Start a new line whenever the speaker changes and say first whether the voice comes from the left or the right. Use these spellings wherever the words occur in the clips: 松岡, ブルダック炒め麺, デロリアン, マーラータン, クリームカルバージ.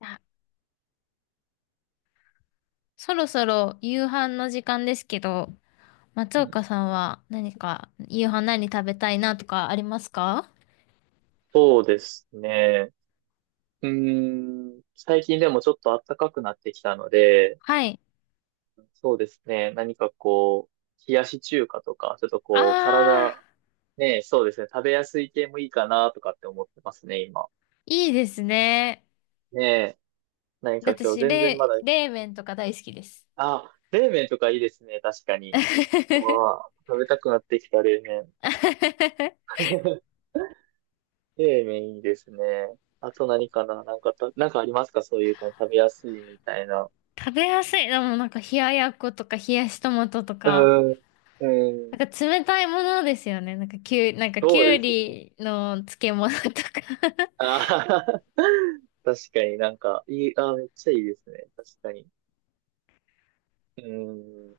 left: あそろそろ夕飯の時間ですけど、松
right: うん、
left: 岡さんは何か夕飯何食べたいなとかありますか？
right: そうですね。うー最近でもちょっと暖かくなってきたので、
left: はい。
right: そうですね。何かこう、冷やし中華とか、ちょっとこう、
left: あ
right: 体、
left: あ、
right: ね、そうですね。食べやすい系もいいかなとかって思ってますね、今。
left: いいですね。
right: ねえ、何か今日
left: 私、
right: 全然ま
left: 冷、
right: だ、
left: 冷麺とか大好きです。
right: あ、冷麺とかいいですね、確かに。うわあ、食べたくなってきた、冷麺。冷麺いいですね。あと何かな、なんかた、なんかありますか、そういう感じ、食べやすいみたいな。
left: 食べやすい。でもなんか冷ややっことか冷やしトマトと
right: う
left: か、
right: ん、
left: な
right: うん、
left: んか冷たいものですよね。なんかきゅう、なんかき
right: そう
left: ゅう
right: ですね。
left: りの漬物とか、
right: あはは、確かになんか、いい、あー、めっちゃいいですね。確かに。うん、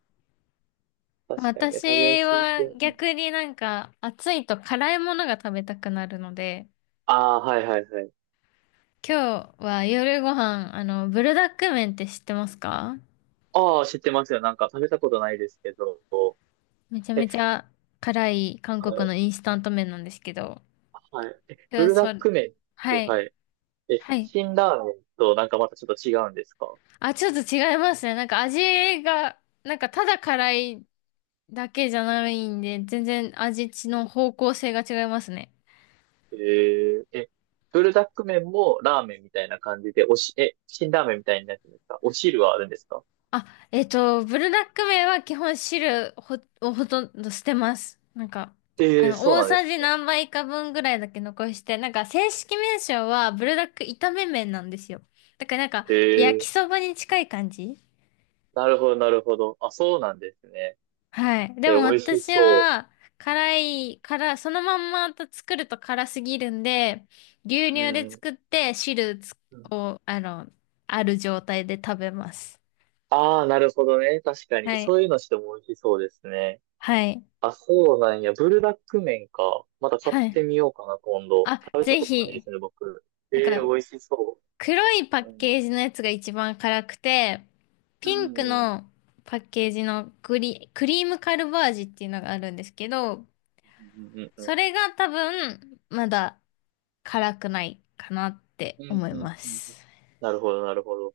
right: 確かにね、食べや
left: 私
right: すい系。
left: は
right: うん、
left: 逆になんか暑いと辛いものが食べたくなるので、
right: ああ、はいはいはい。
left: 今日は夜ご飯、ブルダック麺って知ってますか？
right: ああ、知ってますよ。なんか食べたことないですけど。
left: めちゃめ
right: え、
left: ちゃ辛い韓
right: は
left: 国
right: い、
left: のインスタント麺なんですけど、
right: はい。え、ブ
left: 今日
right: ルダッ
left: それ、
right: ク麺っ
left: は
right: て、
left: い、
right: はい。え、
left: はい。
right: 辛ラーメンとなんかまたちょっと違うんですか？
left: あ、ちょっと違いますね。なんか味が、なんかただ辛いだけじゃないんで、全然味の方向性が違いますね。
right: えー、え、ブルダック麺もラーメンみたいな感じで、おし、え、辛ラーメンみたいになってるんですか？お汁はあるんですか？
left: あ、ブルダック麺は基本汁ほをほとんど捨てます。なんか、
right: ええー、そう
left: 大
right: なんで
left: さ
right: す。
left: じ何杯か分ぐらいだけ残して、なんか正式名称はブルダック炒め麺なんですよ。だからなんか、
right: へ
left: 焼き
right: え、
left: そばに近い感じ。
right: なるほど、なるほど。あ、そうなんですね。
left: はい。で
right: え、
left: も
right: 美味し
left: 私
right: そう。
left: は、辛い、辛、そのまんまと作ると辛すぎるんで、牛
right: う
left: 乳で
right: ん。
left: 作って汁つを、ある状態で食べます。
right: ああ、なるほどね。確かに。
left: はい。
right: そういうのしても美味しそうですね。
left: はい。
right: あ、そうなんや。ブルダック麺か。また買っ
left: は
right: て
left: い。
right: みようかな、今度。
left: あ、
right: 食べた
left: ぜ
right: ことないで
left: ひ。
right: すね、僕。
left: なん
right: ええ、美
left: か、
right: 味しそ
left: 黒いパ
right: う。う
left: ッ
right: ん。
left: ケージのやつが一番辛くて、
right: う
left: ピン
right: ん
left: ク
right: うん
left: のパッケージのグリ、クリームカルバージっていうのがあるんですけど、
right: うんうんう
left: そ
right: ん
left: れが多分、まだ辛くないかなって
right: うんうん
left: 思い
right: うん
left: ま
right: うんうん。
left: す。
right: なるほど、なるほど。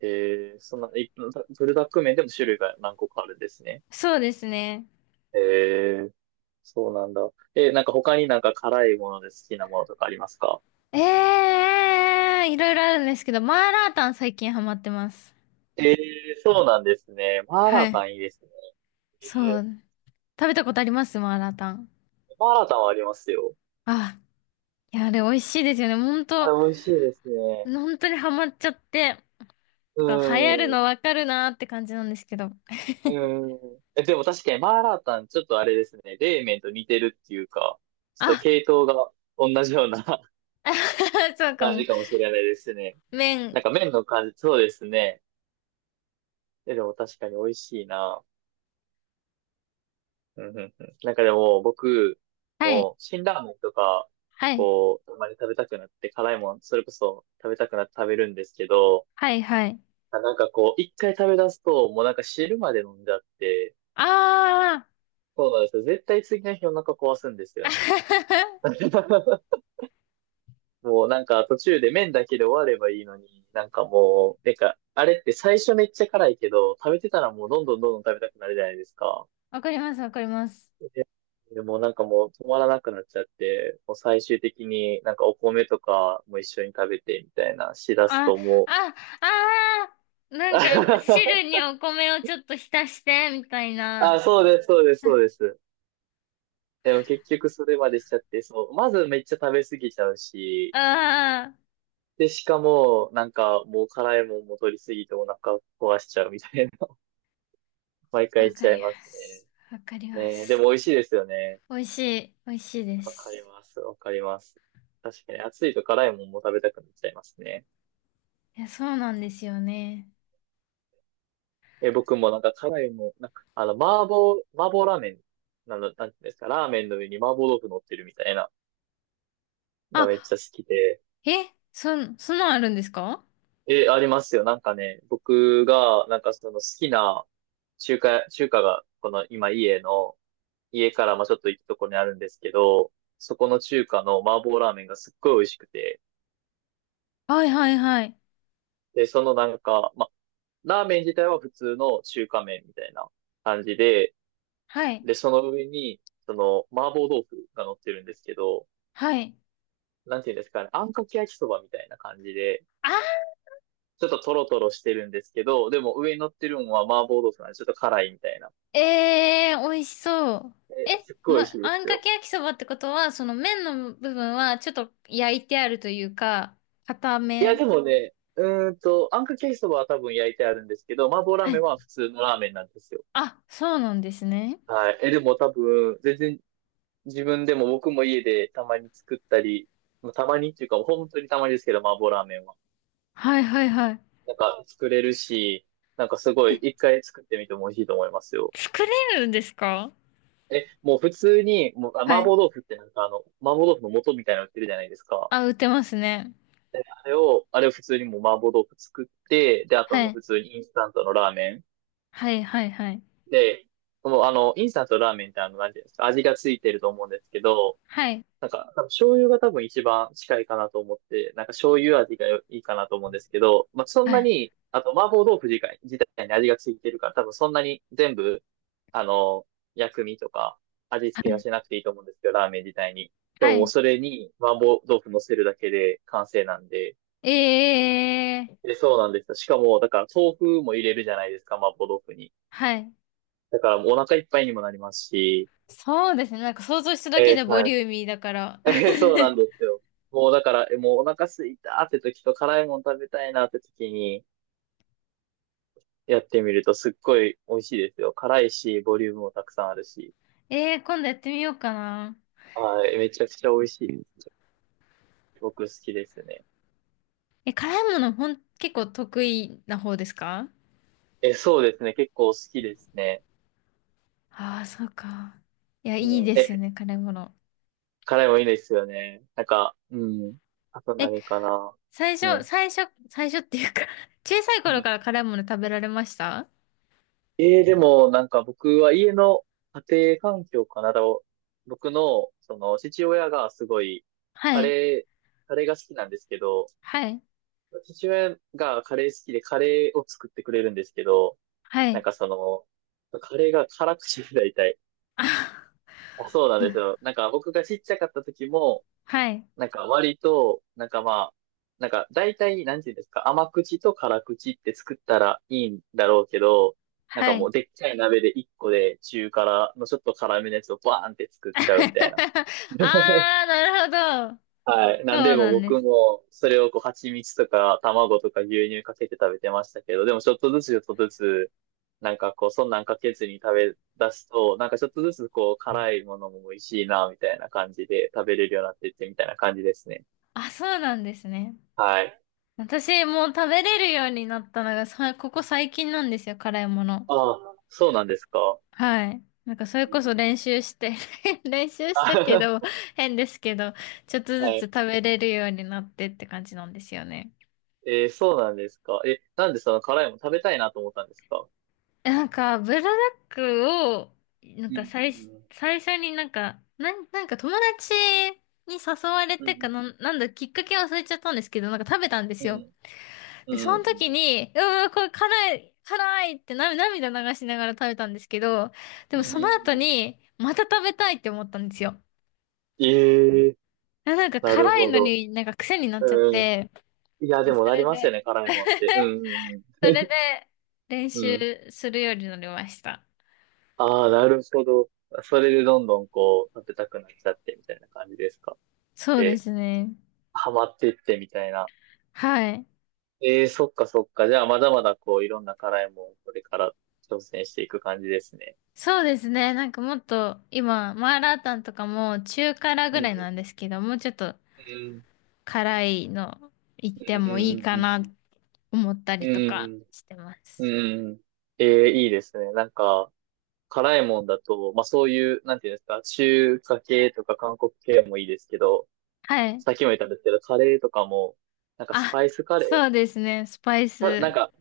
right: ええ、そんな、い、ブルダック麺でも種類が何個かあるんですね。
left: そうですね。
right: ええ。そうなんだ。え、なんか他になんか辛いもので好きなものとかありますか？
left: えいろいろあるんですけど、マーラータン最近ハマってます。
right: えー、そうなんですね。マーラー
left: は
right: タ
left: い。
right: ンいいですね。
left: そ
right: え
left: う。食べたことありますマーラータン？
right: ー、マーラータンはありますよ。
left: あ、いや、あれ美味しいですよね。ほん
right: あ
left: と、
right: れ、美味しいですね。
left: ほんとにハマっちゃって。
right: う
left: 流行る
right: ー
left: の
right: ん。
left: わかるなーって感じなんですけど。
right: うーん。え、でも確かにマーラータン、ちょっとあれですね。冷麺と似てるっていうか、ちょっと
left: あ、
right: 系統が同じような
left: そう か
right: 感
left: も。
right: じかもしれないですね。なん
left: 麺。
right: か麺の感じ、そうですね。え、でも確かに美味しいな。うんうんうん。なんかでも、僕、
left: はい、
right: もう、辛ラーメンとか、
left: はい、
right: こう、たまに食べたくなって、辛いもん、それこそ食べたくなって食べるんですけど、
left: はい、はい。
right: あ、なんかこう、一回食べ出すと、もうなんか汁まで飲んじゃって、
left: あー。
right: そうなんですよ。絶対次の日お腹壊すんですよね。もうなんか途中で麺だけで終わればいいのに、なんかもう、なんか、あれって最初めっちゃ辛いけど、食べてたらもうどんどんどんどん食べたくなるじゃないですか。
left: わかります、わかります。
right: で、でもうなんかもう止まらなくなっちゃって、もう最終的になんかお米とかも一緒に食べてみたいなしだす
left: あ、
right: とも
left: あ、あー。
right: う。
left: なんか、汁にお米をちょっと浸して、みたい
right: あ、
left: な。
right: そうです、そうです、そうです。でも結局それまでしちゃって、そう、まずめっちゃ食べ過ぎちゃうし、
left: あ
right: で、しかも、なんかもう辛いもんも取り過ぎてお腹壊しちゃうみたいな、毎
left: あ、わ
right: 回し
left: か
right: ちゃい
left: り
right: ます
left: ます。わかり
right: ね。
left: ま
right: ねえ、で
left: す。
right: も美味しいですよね。
left: 美味しい、美味しいで
right: わかり
left: す。
right: ます、わかります。確かに暑いと辛いもんも食べたくなっちゃいますね。
left: いや、そうなんですよね。
right: え、僕もなんか辛いもなんか、あの、麻婆、麻婆ラーメン、なの、なんていうんですか、ラーメンの上に麻婆豆腐乗ってるみたいな、が
left: あ、
right: めっちゃ好きで。
left: え、そん、そんなんあるんですか？
right: え、ありますよ。なんかね、僕が、なんかその好きな中華が、この今家の、家からまあちょっと行くところにあるんですけど、そこの中華の麻婆ラーメンがすっごい美味しくて、
left: はいはいはい。
right: で、そのなんか、まあ、ラーメン自体は普通の中華麺みたいな感じで、
left: はい。
right: で、その上に、その麻婆豆腐が乗ってるんですけど、
left: はい。
right: なんていうんですかね、あんかけ焼きそばみたいな感じで、
left: あ
right: ちょっとトロトロしてるんですけど、でも上に乗ってるのは麻婆豆腐なんでちょっと辛いみたいな。
left: ー、えー、美味しそう。
right: え、
left: え、
right: すっごい美味し
left: ま、
right: いで
left: あん
right: す
left: か
right: よ。
left: け焼きそばってことは、その麺の部分はちょっと焼いてあるというか、固
right: いや、
left: め。
right: でもね、あんかけ焼きそばは多分焼いてあるんですけど、麻婆ラー
left: は
right: メン
left: い。
right: は普通のラーメンなんですよ。
left: あ、そうなんですね。
right: はい。え、でも多分、全然自分でも僕も家でたまに作ったり、まあたまにっていうか、本当にたまにですけど、麻婆ラーメンは。
left: はいはいはい。
right: なんか作れるし、なんかすご
left: え、
right: い一回作ってみても美味しいと思いますよ。
left: 作れるんですか？
right: え、もう普通に、もう、あ、
left: は
right: 麻
left: い。
right: 婆豆腐ってなんかあの、麻婆豆腐の素みたいなの売ってるじゃないですか。
left: あ、売ってますね。
right: で、あれを、あれを普通にもう麻婆豆腐作って、で、あと
left: は
right: もう
left: い。
right: 普通にインスタントのラーメン。
left: はいはいはい。
right: で、もうあの、インスタントのラーメンってあの、なんていうんですか、味がついてると思うんですけど、
left: はい。
right: なんか、多分醤油が多分一番近いかなと思って、なんか醤油味がいいかなと思うんですけど、まあ、そん
left: は
right: な
left: い。
right: に、あと麻婆豆腐自体に味がついてるから、多分そんなに全部、あの、薬味とか味付けはしなくていいと思うんですけど、ラーメン自体に。で
left: は
right: ももう
left: い。
right: それに麻婆豆腐乗せるだけで完成なんで、
left: ええー、
right: で、そうなんですよ。しかも、だから豆腐も入れるじゃないですか、麻婆豆腐に。
left: はい。
right: だからもうお腹いっぱいにもなりますし、
left: そうですね。なんか想像しただけ
right: え
left: で
right: ー、
left: ボ
right: はい、
left: リューミーだから。
right: え ー そうなんですよ。もうだから、え、もうお腹すいたって時と辛いもの食べたいなって時にやってみるとすっごい美味しいですよ。辛いし、ボリュームもたくさんあるし。
left: ええー、今度やってみようかな。
right: はい、めちゃくちゃ美味しいです。僕好きですね。
left: え、辛いものほん、結構得意な方ですか？
right: え、そうですね。結構好きですね。
left: ああー、そうか。いや、
right: う
left: いい
right: ん。
left: ですよ
right: え、
left: ね、辛いもの。
right: 辛いもいいですよね。なんか、うん。あと
left: え、
right: 何かな。
left: 最
right: う
left: 初、
right: ん。
left: 最初、最初っていうか 小さい頃から辛いもの食べられました？
right: ええ、でも、なんか僕は家の家庭環境かな。だろう僕の、その、父親がすごい、
left: は
right: カ
left: い、
right: レー、カレーが好きなんですけど、
left: はい、
right: 父親がカレー好きでカレーを作ってくれるんですけど、
left: は
right: なん
left: い、
right: かその、カレーが辛口で大体。
left: あ、
right: あ、そうなんですよ。なんか僕がちっちゃかった時も、
left: はい、
right: なんか割と、なんかまあ、なんか大体、なんていうんですか、甘口と辛口って作ったらいいんだろうけど、なんか
left: は
right: も
left: い。
right: うでっかい鍋で一個で中辛のちょっと辛めのやつをバーンって作っちゃうみたいな。
left: ああ、なるほど。
right: はい。なん
left: そ
right: で
left: う
right: も
left: なんで
right: 僕
left: す。
right: もそれをこう蜂蜜とか卵とか牛乳かけて食べてましたけど、でもちょっとずつちょっとずつ、なんかこうそんなんかけずに食べ出すと、なんかちょっとずつこう辛いものも美味しいなみたいな感じで食べれるようになってってみたいな感じですね。
left: あ、そうなんですね。
right: はい。
left: 私、もう食べれるようになったのが、さ、ここ最近なんですよ、辛いもの。
right: ああ、そうなんですか。
left: はい。なんかそれ
right: う
left: こ
right: ん、
left: そ練習して 練習してっていう
right: あ、
left: のも 変ですけど、ちょっと ず
right: は
left: つ
right: い。
left: 食べれるようになってって感じなんですよね。
right: えー、そうなんですか。え、なんでその辛いもの食べたいなと思ったんですか？
left: なんか、ブラダックを、なん
right: う
left: か
right: ん、う
left: 最、
right: ん、
left: 最初になんか、なん、なんか友達に誘われ
right: う
left: てか
right: ん、
left: なん、なんだ、きっかけ忘れちゃったんですけど、なんか食べたんで
right: う
left: すよ。
right: ん、
left: で、そ
right: う
left: の時
right: ん、
left: に、うわ、これ辛い、辛いってな涙流しながら食べたんですけど、で
right: う
left: も
right: ん。
left: その後
right: うん、
left: に、また食べたいって思ったんですよ。
right: ええ、
left: あ、なんか
right: なる
left: 辛い
right: ほ
left: の
right: ど。
left: になんか癖になっちゃっ
right: うん。
left: て、
right: いや、でも
left: そ
right: なり
left: れ
right: ますよ
left: で、
right: ね、辛いもんって。う ん、うん、う
left: それで練
right: ん。
left: 習
right: うん、
left: するようになりました。
right: ああ、なるほど。それでどんどんこう、食べたくなっちゃってみたいな感じですか。
left: そうで
right: で、
left: すね。
right: ハマってってみたいな。
left: はい。
right: ええ、そっかそっか。じゃあ、まだまだこう、いろんな辛いもん、これから挑戦していく感じですね。
left: そうですね。なんかもっと今、マーラータンとかも中辛
right: う
left: ぐらいなん
right: ん
left: ですけど、もうちょっと
right: うん
left: 辛いの行っ
right: う
left: てもいい
right: ん
left: かな
right: うん
left: 思った
right: う
left: りとか
right: ん
left: してま
right: うんうんう
left: す。
right: んうんうん。ええ、いいですね。なんか、辛いもんだと、まあそういう、なんていうんですか、中華系とか韓国系もいいですけど、
left: はい。
right: さっきも言ったんですけど、カレーとかも、なんかス
left: あ、
right: パイスカレー
left: そうですね。スパイ
right: かなん
left: ス。
right: か、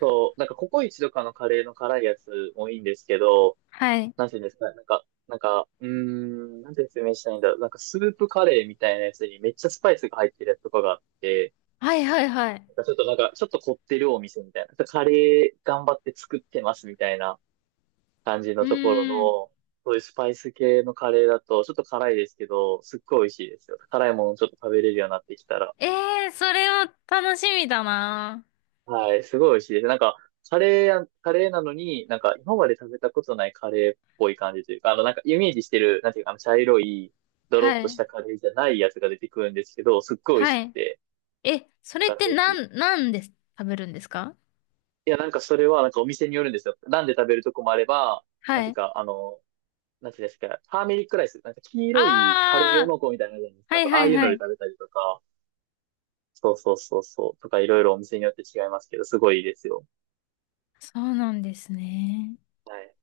right: そう、なんかココイチとかのカレーの辛いやつもいいんですけど、
left: はい。
right: なんていうんですかね、なんか、なんか、なんて説明したらいいんだろう。なんかスープカレーみたいなやつにめっちゃスパイスが入ってるやつとかがあって、
left: はいはいはい。
right: なんかちょっとなんか、ちょっと凝ってるお店みたいな。カレー頑張って作ってますみたいな感じ
left: う
right: のところの、
left: ーん。
right: そういうスパイス系のカレーだと、ちょっと辛いですけど、すっごい美味しいですよ。辛いものちょっと食べれるようになってきたら。
left: ええー、それは楽しみだな。
right: はい、すごい美味しいです。なんか、カレーや、カレーなのに、なんか、今まで食べたことないカレーっぽい感じというか、あの、なんか、イメージしてる、なんていうか、あの、茶色い、ドロ
left: は
right: ッとし
left: い。
right: たカレーじゃないやつが出てくるんですけど、すっごい美味
left: は
right: しく
left: い。
right: て、
left: え、そ
right: なん
left: れっ
right: か、
left: て
right: ぜひ。
left: な
right: い
left: ん、なんで食べるんですか？
right: や、なんか、それは、なんか、お店によるんですよ。なんで食べるとこもあれば、なん
left: は
right: ていう
left: い。
right: か、あの、なんていうんですか、ターメリックライス、なんか、黄
left: あ
right: 色いカレー用
left: あ、
right: の子みたいなのじゃないです
left: は
right: か。
left: い
right: あ
left: は
right: あ
left: い
right: いうの
left: は
right: で
left: い。
right: 食べたりとか、そうそうそうそう、とか、いろいろお店によって違いますけど、すごいいいですよ。
left: そうなんですね。
right: はい。